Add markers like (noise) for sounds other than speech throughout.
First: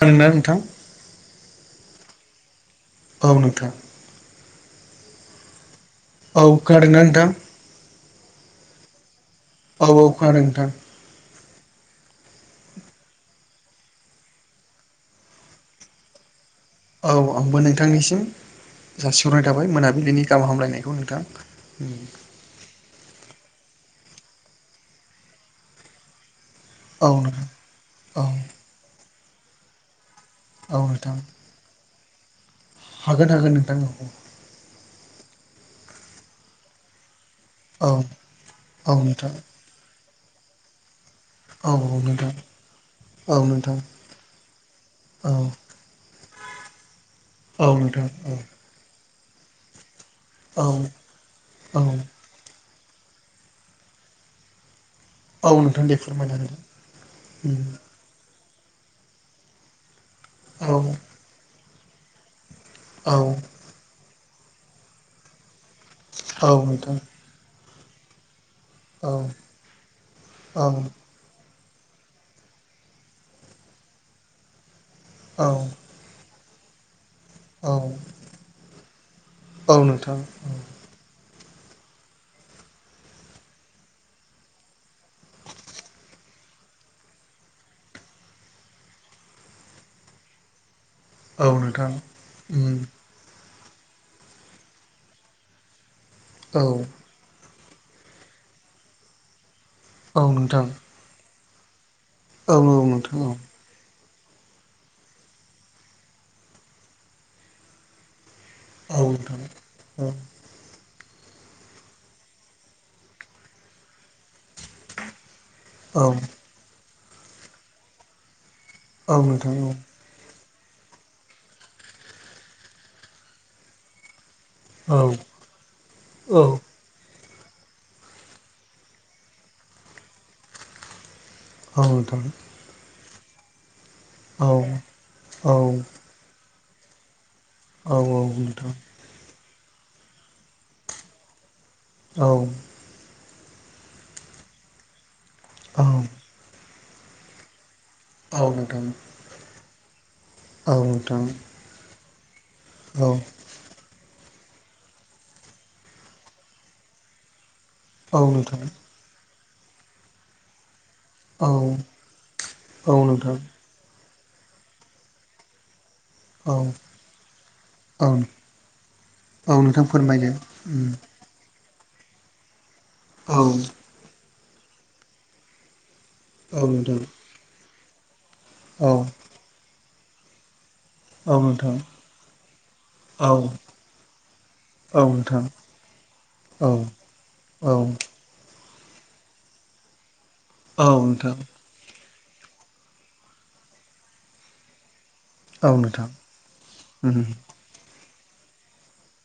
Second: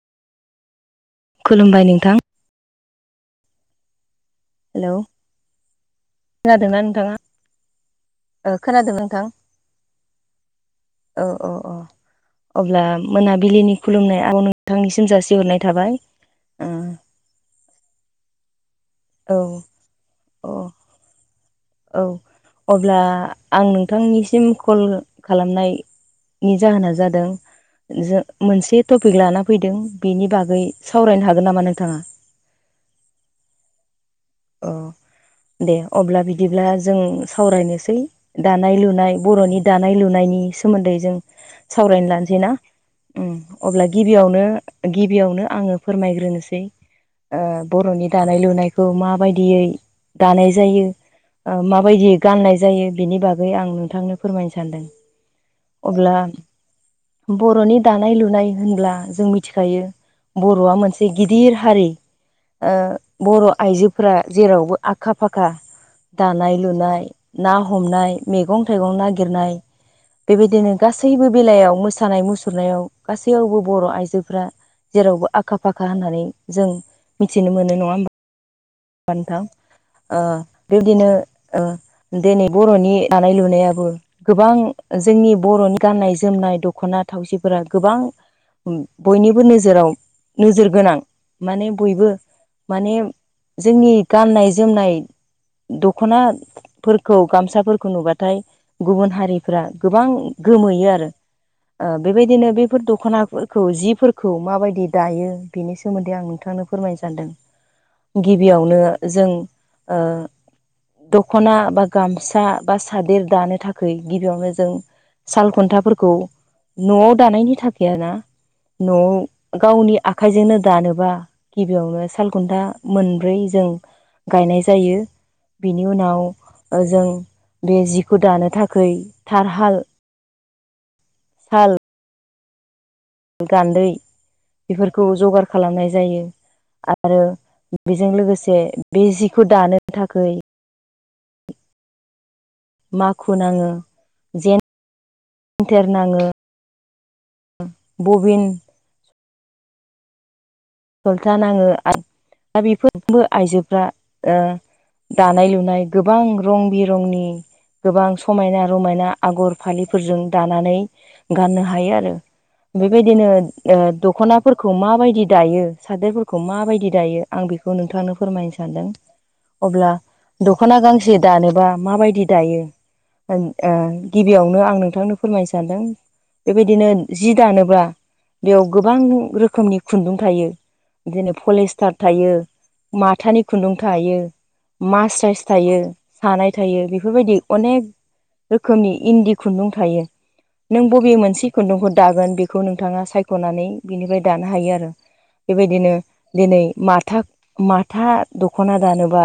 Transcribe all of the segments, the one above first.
खोननो नोंथां खुलुमबाय नोंथां औ नोंथां हेल' औ खोनादों नोंथां खोनादों नोंथां बावाव खोनादों नोंथां औ औ अ अब्ला मोनाबिलिनि खुलुमनाय आ नोंथांनिसिम जासिहरनाय थाबाय औ आंबो नोंथांनिसिम ओ जासिह्ररनाय थाबाय मोनाबिलिनि गाहाम औ अ हामलायनायखौ नोंथां औ अब्ला आं नोंथांनिसिम कल खालामनाय जाहोना औ जादों नोंथां औ ज मोनसे टपिक लाना फैदों बेनि बागै बै नोंथां सावरायनो हागोन नामा नोंथाङा हागोन हागोन नोंथांमोनखौ औ दे अब्ला बिदिब्ला जों सावरायनोसै दानाय औ लुनाय नोंथां बर'नि दानाय लुनायनि सोमोन्दै जों औ सावरायनो नोंथां लानोसै ना औ नोंथां अब्ला गिबियावनो औ गिबियावनो आङो फोरमायग्रोनोसै औ नोंथां बर'नि औ दानाय लुनायखौ माबायदियै दानाय औ जायो औ माबायदियै गाननाय जायो बिनि बागै आं नोंथांनो फोरमायनो सानदों औ नोंथां दे अब्ला फोरमायना होदो बर'नि दानाय लुनाय होनब्ला जों मिथिखायो औ बर'आ मोनसे गिदिर हारि औ बर' आइजो फोर्रा जेरावबो आखा फाखा औ दानाय नोंथां लुनाय ना हमनाय मेगं थाइगं औ नागिरनाय औ बेबायदिनो गासै सैबो बेलायाव मोसानाय मुसुरनायाव गासैयावबो बर' आइजोफ्रा जेरावबो आखा फाखा होननानै जों मिथिनो मोनो नङा होमब औ नोंथां बानोथांओ बेबदिनो दिनै बर'नि दानाय लुनायाबो गोबां जोंनि बर'नि गाननाय जोमनाय दख'ना थावसिफोरा गोबां ओम बयनिबो नोजोराव नोजोर गोनां औ माने नोंथां बयबो माने जोंनि गाननाय जोमनाय दख'ना औ खौ गामसाफोरखौ नुबाथाय गुबुन हारिफ्रा गोबां औ नोंथां गोमोयो आरो ओ बेबायदिनो औ बेफोर नोंथां दख'ना औ खौ जिफोरखौ माबायदि दायो बेनि सोमोन्दै आं नोंथांनो फोरमायनो सानदों गिबियावनो औ जों नोंथां ओ औ दख'ना बा गामसा बा सादेर दानो थाखाय गिबियावनो नों साल औ खुन्थाफोरखौ न'आव दानायनि थाखाय ना न'आव औ नोंथां गावनि आखाइजोंनो दानोबा गिबियावनो सालखुन्था मोनब्रै जों गायनाय औ जायो बेनि औ उनाव जों बे जिखौ दानो थाखै थारहाल साल औ नोंथां गान्दै औ बेफोरखौ औ जगार खालामनाय जायो आरो औ बेजों लोगोसे नोंथां बे जिखौ दानो थाखै औ माखु नाङो औ जेनथेर नाङो औ बबिन नोंथां औ नोंथां औ सलथा नाङो दा बेफोरबो आइजोफ्रा ओ दानाय लुनाय गोबां रं बिरंनि गोबां औ नोंथां औ नोंथां समायना रमायना आगर फालिफोरजों दानानै औ गाननो हायो आरो बेबायदिनो ओ दख'नाफोरखौ माबायदि दायो सादोरफोर खौ माबायदि दायो आं बेखौ नोंथांनो फोरमायनो सानदों औ नोंथां अब्ला फोरमायदो दख'ना गांसे दानोबा माबायदि दायो औ ओन ओ गिबियावनो आं नोंथांनो फोरमायनो सानदों औ बेबायदिनो नोंथां जि दानोब्ला बेयाव औ गोबां रोखोमनि खुन्दुं थायो बिदिनो औ नोंथां पलिस्टार थायो औ माथानि खुन्दुं थायो औ नोंथां मासराइस थायो सानाय औ थायो औ बेफोरबायदि औ नोंथां अनेक रोखोमनि इन्दि खुन्दुं थायो नों बबे मोनसे खुन्दुंखौ दागोन बेखौ नोंथाङा सायख'नानै बिनिफ्राय दानो हायो आरो औ बेबायदिनो नोंथां दिनै माथा माथा दख'ना दानोबा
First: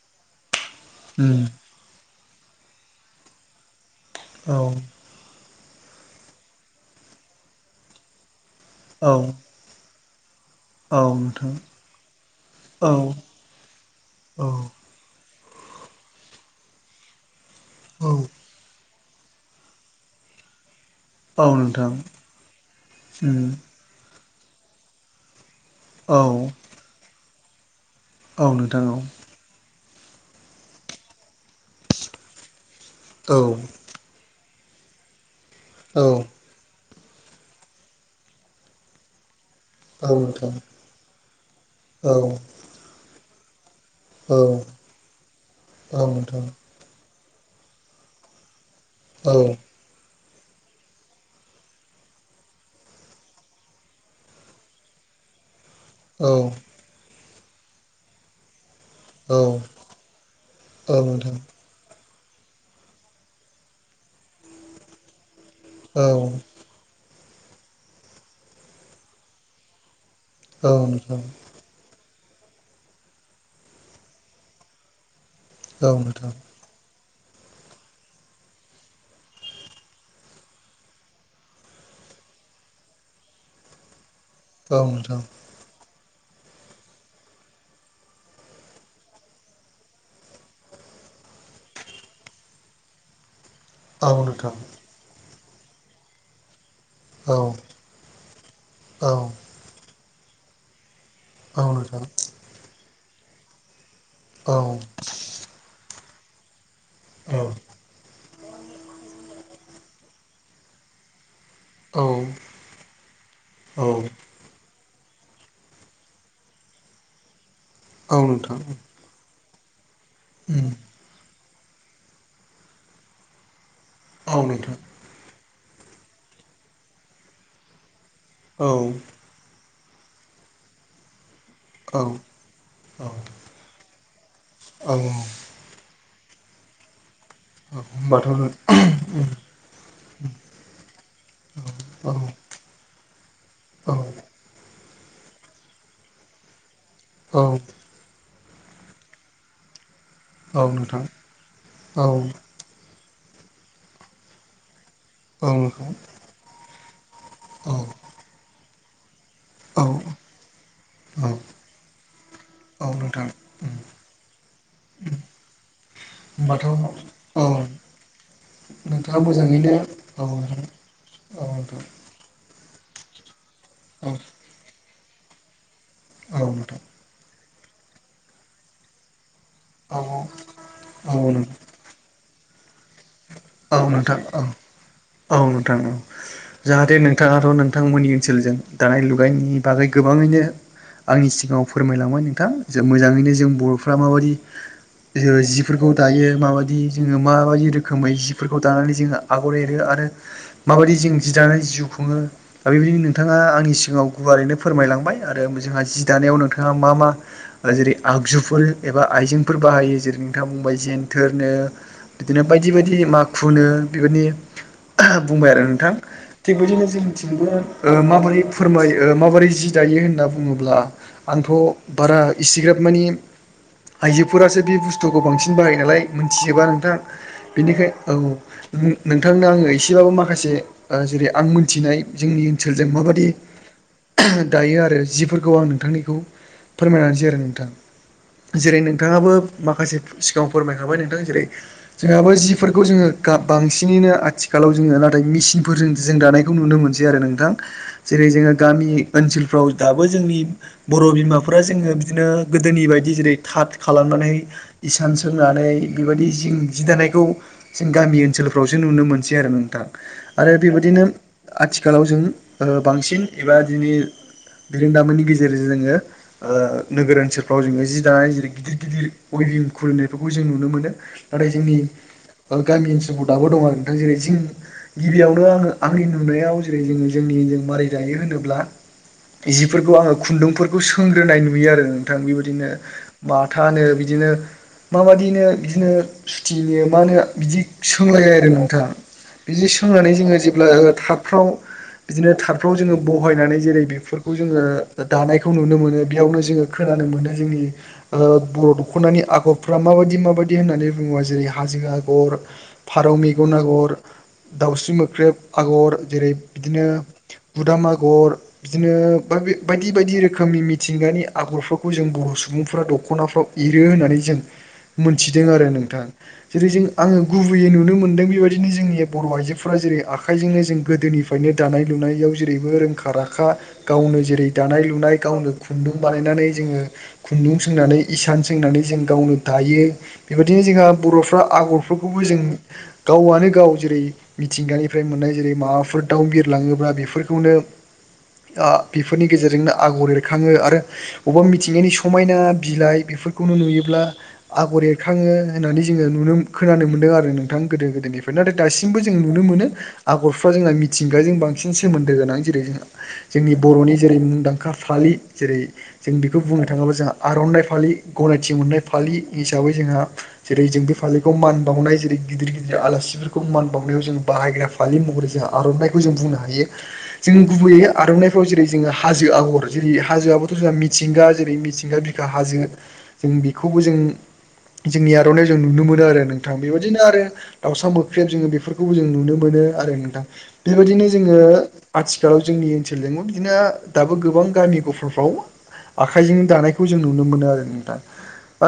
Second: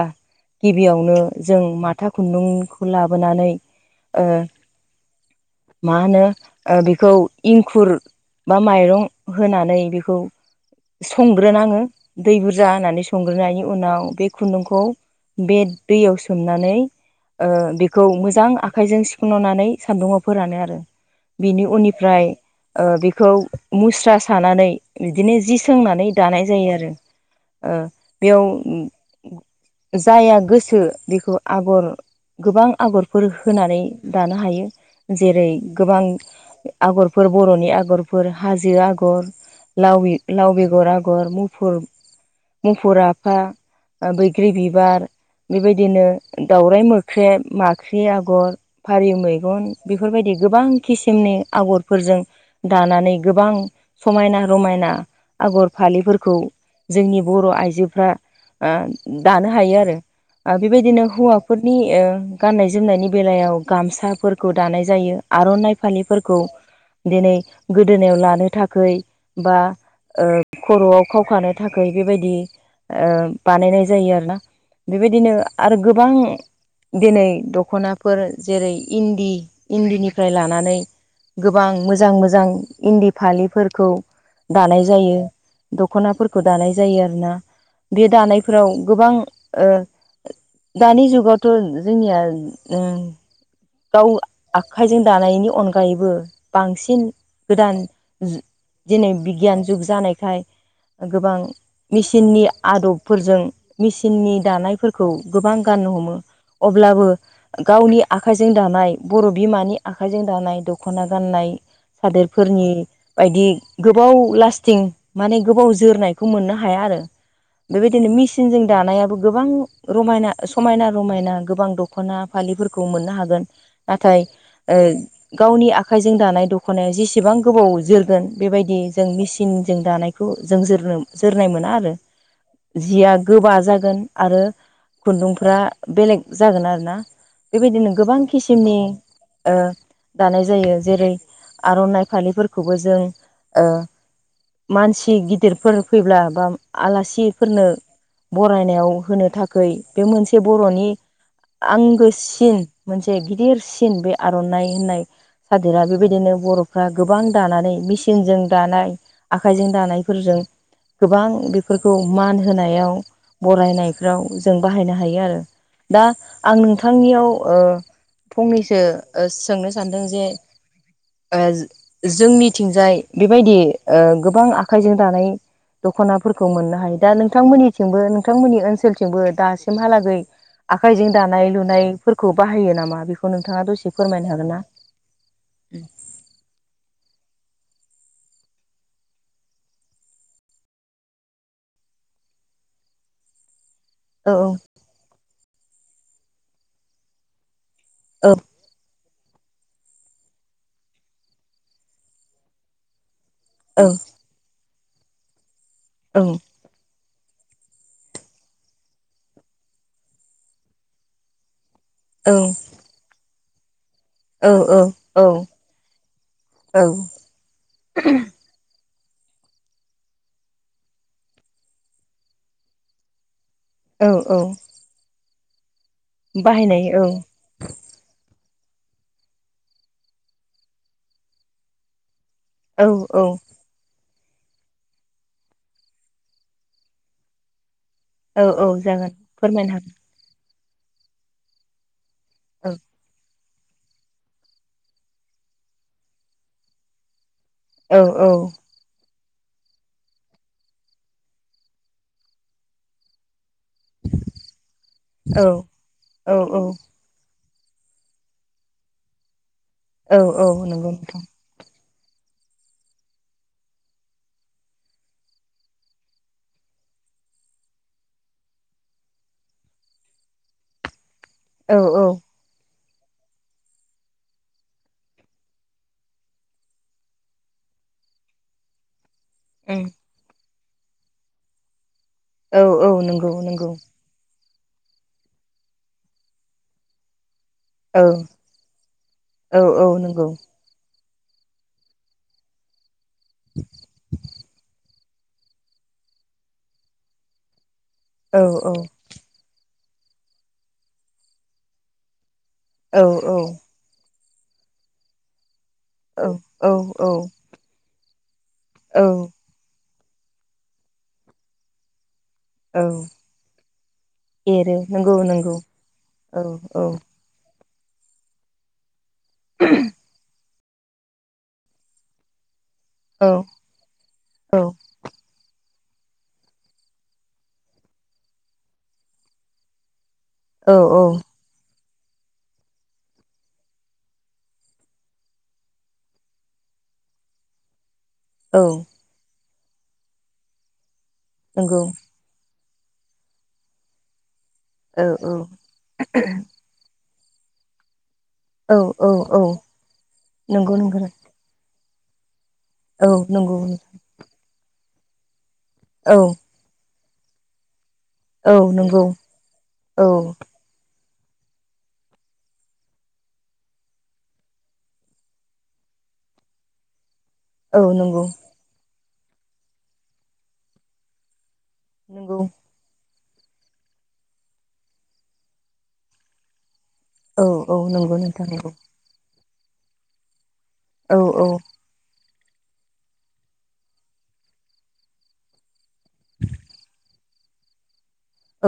गिबियावनो जों माथा खुन्दुंखौ लाबोनानै ओ मा होनो ओ बेखौ इंखुर बा माइरं औ होनानै बेखौ औ नोंथां संग्रोनाङो दै बुरजा औ होनानै संग्रोनायनि उनाव बे औ खुन्दुंखौ बे दैयाव सोमनानै ओ औ बेखौ मोजां आखाइजों से सुफननानै सान्दुंङाव फोरानो आरो औ बिनि नोंथां उननिफ्राय ओ बेखौ उम मुस्रा सानानै बिदिनो जि सोंनानै औ दानाय जायो आरो ओ औ बेयाव नोंथां जाया गोसो बेखौ आगर गोबां आगर फोर औ होनानै दानो हायो जेरै औ गोबां आगरफोर बर'नि आगरफोर हाजो आगर औ लावि लाव नोंथां बेगर आगर मुफुर औ मुफुर आफा ओ औ बैग्रि बिबार औ बेबायदिनो नोंथां दाउराइ मोख्रेब माख्रि आग'र फारि औ मैगन बेफोरबायदि गोबां खिसिमनि आगरफोरजों दानानै गोबां समायना रमायना आगर औ फालिफोरखौ जोंनि बर' आइजोफ्रा औ दानो हायो आरो औ नोंथां औ बेबायदिनो नोंथां औ नोंथां हौवाफोर नि गाननाय जोमनायनि बेलायाव गामसाफोरखौ दानाय जायो आर'नाइ औ नोंथां औ नोंथां औ नोंथां औ औ फालिफोरखौ दिनै गोदोनायाव लानो थाखै बा ओ खर'आव खावखानो थाखाय बेबायदि ओ बानायनाय जायो आरोना बेबायदिनो आरो गोबां दिनै दख'नाफोर जेरै इन्दि इन्दिनिफ्राय लानानै गोबां मोजां मोजां इन्दि फालिफोरखौ दानाय जायो। दख'नाफोरखौ दानाय जायो आरोना बे दानायफोराव गोबां ओ दानि जुगावथ' जोंनिया ओ गाव आखाइजों दानायनि अनगायैबो बांसिन गोदान दिनै बिगियान जुग जानायखाय गोबां औ मेसिननि आदबफोरजों मेचिननि दानायफोरखौ गोबां गाननो हमो अब्लाबो औ। गावनि आखाइजों दानाय बर' बिमानि आखाइजों दानाय दख'ना गाननाय सादोरफोरनि बायदि गोबाव लास थिं माने गोबाव जोरनायखौ मोननो हाया आरो। बेबायदिनो नोंथां मेसिनजों दानायाबो गोबां रमायना उम समायना रमायना गोबां दख'ना फालिफोरखौ मोननो हागोन नाथाय औ गावनि आखाइजों दानाय दख'नाया जेसेबां गोबाव जोरगोन नोंथां औ बेबायदि जों मिस सिनजों दानायखौ जों जोरनो जोरनाय मोना औ औ जिया गोबा जागोन आरो खुन्दुंफ्रा बेलेग जागोन आरोना बेबायदिनो गोबां होनबाथ' किसिमनि ओ दानाय जायो जेरै आर'नाइ फालिफोरखौबो जों ओ औ मानसि गिदिरफोर फैब्ला बा औ आलासिफोरनो बरायनायाव होनो थाखै बे मोनसे औ बर'नि नोंथां औ आंगोसिन मोनसे गिदिरसिन बे आर'नाइ होननाय औ सादोरा नोंथां बेबायदिनो बर' फ्रा गोबां दानानै औ मेचिनजों दानाय आखाइजों औ दानायफोरजों गोबां औ बेफोरखौ मान औ होनायाव नोंथां बरायनायफ्राव जों बाहायनो हायो आरो। दा आं होमबाथ' नोंथांनियाव औ ओ फंनैसो नोंथाङा ओ सोंनो मोजाङैनो सानदों औ जे ओ नोंथां जोंनिथिंजाय बेबायदि ओ गोबां आखाइजों दानाय औ दख'नाफोरखौ मोननो नोंथां हायो दा नोंथांमोननिथिंबो नोंथांमोननि ओनसोलथिंबो दा औ सिमहालागै औ नोंथां औ आखाइजों नोंथां दानाय लुनायफोरखौ बाहायो नामा? बेखौ नोंथाङा औ दसे नोंथां फोरमायनो औ हागोन ना? औ नोंथां औ। जाहाथे नोंथाङाथ' नोंथांमोननि ओनसोलजों दानाय लुनायनि बागै गोबाङैनो आंनि सिगाङाव फोरमायलांबाय नोंथां। मोजाङैनो जों बर' फ्रा औ माबायदि जिफोरखौ दायो माबाददि जोङो माबायदि रो खोमै औ जिफोरखौ दानानै जोंहा आगर एरो आरो माबायदि जों जि दानानै जिउ खुङो। दा बेबायदिनो नोंथाङा आंनि औ सिगाङाव गुवारैनो फोरमायलांबाय आरो जोंहा जि दानायाव नोंथाङा मा मा जेरै आगजुफोर एबा आइजेंफोर बाहायो जेरै नोंथाङा बुंबाय जेनथोरनो औ बिदिनो बायदि बायदि माखुनो बेबायदि औ औ औ बुंबाय आरो नोंथां थिग बिदिनो औ जों मिथिनोबो माबोरै फोरमायो ओ माबोरै जि दायो होनना बुङोब्ला आंथ' बारा इसिग्राब मानि औ औ आइजोफोरासो बे बुस्थुखौ बांसिन बाहायो नालाय मिथिजोबा बाहायनाय नोंथां औ बेनिखाय औ। (unintelligible) नोंथांनो आङो एसेबाबो माखासे जेरै आं मोनथिनाय जोंनि सोलजों औ औ माबादि दायो आरो जिफोरखौ आं नोंथांनिखौ फोरमायनानसै आरो नोंथां। औ औ जेरै जागोन नोंथाङाबो फोरमायनो हागोन माखासे सिगाङाव फोरमायखांबाय नोंथां जेरै जोंहाबो जिफोरखौ जोङो गाब बांसिनैनो आथिखालाव जोङो नाथाय मेसिनफोरजों जों दानायखौ नुनो मोनसै आरो नोंथां। औ जेरै जोङो गामि ओनसोलफ्राव दाबो जोंनि बर' बिमाफोरा जोङो बिदिनो गोदोनि बायदि जेरै थाद खालामनानै इसान सोंनानै बेबायदि औ जिं जि औ दानायखौ जों गामि ओनसोलफ्रावसो नुनो मोनसै आरो नोंथां। औ औ आरो नंगौ बेबायदिनो नोंथां आथिखालाव जों ओ बांसिन एबा दिनै बिरोंदामोननि गेजेरजों जोङो ओ नोगोर ओनसोलफ्राव जोङो जि दानाय जेरै गिदिर गिदिर वेभिं खुलिनायफोरखौ जों नुनो मोनो। नाथाय जोंनि औ औ गामि ओनसोलाव दाबो दङ आरो नोंथां जेरै जि गिबियावनो आङो आंनि नुनायाव जेरै जोङो जोंनिजों मारै दायो होनोब्ला जिफोरखौ आङो खुन्दुंफोरखौ सोंग्रोनाय नुयो आरो। माथा औ बेबायदिनो औ नंगौ नंगौ माथानो बिदिनो माबायदिनो बिदिनो सुथिनो मा होन बिदि औ सोंलाय आरो नोंथाङा औ बिदि औ सोंनानै नंगौ जोङो जे अब्ला थारफ्राव बिदिनो थारफ्राव जोङो बहायनानै जेरै बेफोरखौ जोङो दानायखौ नुनो मोनो बेयावनो जोङो खोनानो मोनो जोंनि औ औ बर' दख'नानि आगर आफ्रा माबायदि माबायदि होननानै बुङोबा जेरै हाजो आगर औ फारौ औ मेगन आगर दाउस्रि मोख्रेब आगर। जेरै औ बिदिनो औ बुदाम आगर बिदिनो औ बा बे बायदि बायदि रोखोमनि मिथिंगानि आगरफोरखौ जों बर' सुबुं औ सुबुंफ्रा दख'नाफ्राव एरो होननानै जों एरो नंगौ मोनथिदों नंगौ आरो नोंथां औ जेरै औ जों आ ओं गुबैयै नुनो मोनदों बेबायदिनो जोंनि बर' आइजोफोरा जेरै आखाइजोंनो जों गोदोनिफ्रायनो दानाय लुनायाव जेरैबो रोंखा राखा गावनो जेरै औ दानाय लुनाय गावनो खुन्दुं बानायनानै जोङो खुन्दुं सोंनानै इसान सोंनानै जों गावनो दायो बेबायदिनो औ जोंहा बर'फ्रा आगर बेफोरखौबो जों गावआनो गाव जेरै मिथिंगानिफ्राय मोननाय जेरै माबाफोर दाउ बिरलाङोब्ला बेफोरखौनो (inaudible) बेफोरनि गेजेरजोंनो आगर एरखाङो आरो अबेबा नंगौ मिथिंगानि स समायना बिलाइ बेफोरखौनो नुयोब्ला आगर औ औ एरखाङो होननानै जोङो नुनो मो खोनानो मोनदों आरो नोंथां गोदो गोदोनिफ्राय नो नाथाय औ दासिमबो औ जों औ नुनो मोनो आगरफ्रा नंगौ जोंहा नंगौ मिथिंगाजों बांसिन सोमोन्दो गोनां जेरै जोंहा औ जोंनि नंगौ बर'नि जेरै मुंदांखा फालि जेरै औ जों बेखौ बुंनो थाङोब्ला जोंहा आर'नाइ फालि गनायथि औ मोननाय नंगौ फालि हिसाबै जोंहा औ जेरै जों बे फाललिखौ मान बावनाय जेरै गिदिर गिदिर आलासिफोरखौ मान बावनायाव जों बाहायग्रा फालि महरै जोंहा आर'नाखौ जों बुंनो हायो। (inaudible) जों गुबै औ नंगौ आर'नाइफ्राव जेरै जोङो हाजो आगर जेरै हाजो आबोथ' जोंहा मिथिंगा जेरै मिथिं गा बिखा नंगौ हाजो जों बेखौबो जों जोंनि आर'नायाव जों नुनो मोनो आरो नोंथां बेबायदिनो आरो औ औ दाउसा नंगौ मोख्रेब नोंथां जोङो नंगौ बेफोरखौ खौ जों नुनो मोनो आरो नोंथां बेबायदिनो औ जोङो औ आथिखालाव जोंनि ओनसोलजों बिदिनो दाबो गोबां गामि गफाफ्राव आखाइजों दानायखौ जों नुनो मोनो आरो नोंथाङा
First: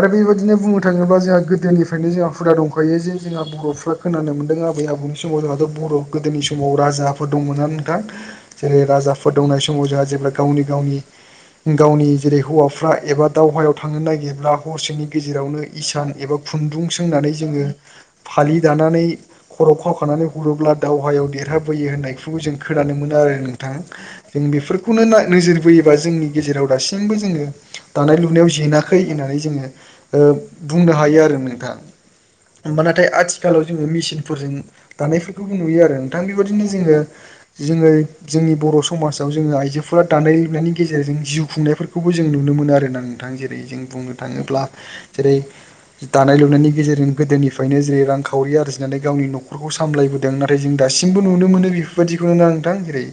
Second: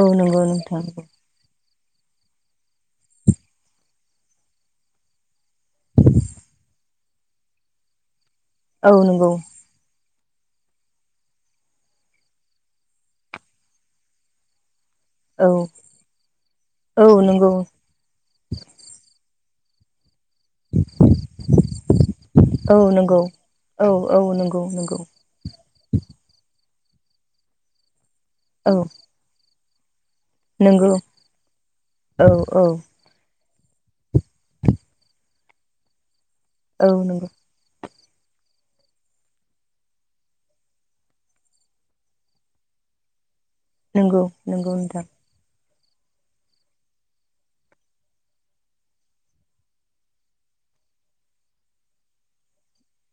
औ नंगौ बेबायदिनो बुङो नोंथां बा जोंहा गोदोनिफ्रायनो जोंहा हुदा दंखायो जे जोंहा बर'फ्रा खोनानो मोनदों आबै आबौनि समाव जों बर' गोदोनि समाव राजाफोर दंमोन नोंथां जेरै औ नंगौ राजाफोर दंनाय समाव समाव जोंहा जेब्ला गावनि-गावनि गावनि जेरै हौवाफ्रा एबा दावहायाव थांनो नागिरब्ला हरसेनि औ गेजेरावनो इसान एबा खुन्दुं औ सोंनानै नंगौ जोङो फालि दानानै खर' खावखानानै हरोब्ला दावहायाव देरहाबोयो होननायखौ जों औ खोनानो मोनो नंगौ आरो औ औ नोंथांजों नंगौ नंगौ बेफोरखौनो नाय नोजोर बोयोबा जोंनि गेजेराव दासिमबो जोङो दानाय लुनायाव औ जेनाखै होननानै जोङो ओ बुंनो नंगौ हायो आरो नोंथां औ औ होमबाना थाय आथिखालाव जोङो मेसिनफोरजों दानायफोरखौबो नुयो आरो नोंथां बेबायदिनो औ नंगौ जोङो दिनै जोंनि बर' समाजाव जोङो आइजोफोरा दानाय लुनायनि गेजेरजों जिउ खुंनायफोर खौबो जों नुनो मोनो आरोना नोंथां जेरै जों बुंनो नंगौ थाङोब्ला नंगौ नोंथां जेरै दानाय लुनायनि गेजेरजों गोदोनिफ्रायनो जेरै रांखावरि आरजिनानै गावनि न'खरखौ सामलायबो दों नाथाय जों दासिमबो नुनो मोनो बेफोरबायदिखौनो ना नोंथां जेरै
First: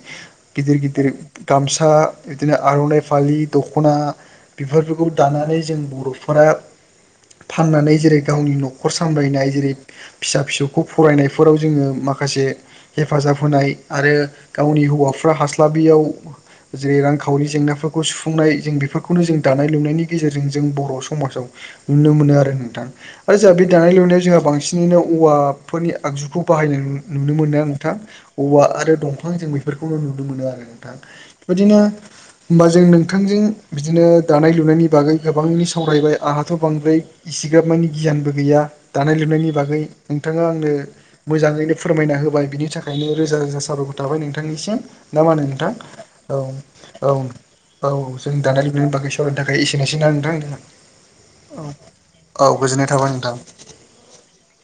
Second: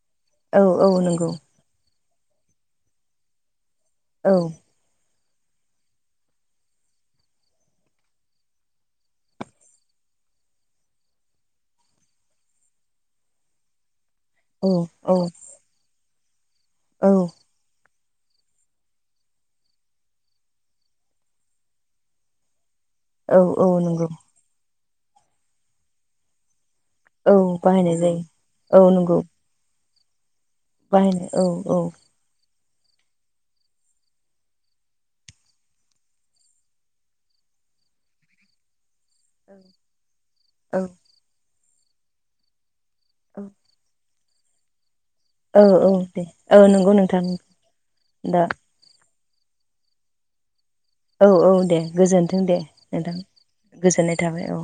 औ औ गिदिर-गिदिर नंगौ गामसा बिदिनो आर'नाइ फालि, दख'ना औ। बेफोरखौ दानानै जों बर'फोरा। फाननानै जेरै गावनि न'खर सामलायनाय जेरै फिसा फिसौखौ फरायनायफोराव जोङो माखासे हेफाजाब होनाय आरो। औ गावनि औ हौवाफ्रा हास्लाबियाव जेरै औ रांखावरि जेंना फो गु सुफुंनाय जों बेफोरखौनो जों दानाय लुनायनि गेजेरजों जों बर' समाजाव। नुनो मोनो आरो नोंथां आरो औ जोंहा बे औ दानाय नंगौ लुनायाव जोंहा बांसिन (unintelligible) औवाफोरनि आगजुखौ बाहायनाय नु नुनो औ मोनदों नोंथां बाहायनाय जायो औवा औ आरो नंगौ दंफां जों बेफोरखौनो नुनो मोनो आरो नोंथां बाहायनो औ बेबायदिनो। औ होमबा जों नोंथांजों बिदिनो दानाय लुनायनि बागै गोबांनि सावरायबाय आंहा थ' बांद्राय इसिग्राब मानि गियानबो गैया दानाय लुनायनि बागै नोंथाङा आंनो। औ मोजाङैनो फोरमायना होबाय बिनि थाखायनो रोजा-रोजा साबायखर थाबाय नोंथांनिसिम। ना मा होनो औ नोंथां औ दे औ नंगौ नोंथां औ-औ-औ जोंनि दा दानाय नों बाखै सावरायनो थाखाय एसेनो एसै ना नोंथां औ-औ औ दे गोजोनथों औ दे गोजोननाय थाबाय नोंथां गोजोननाय थाबाय औ।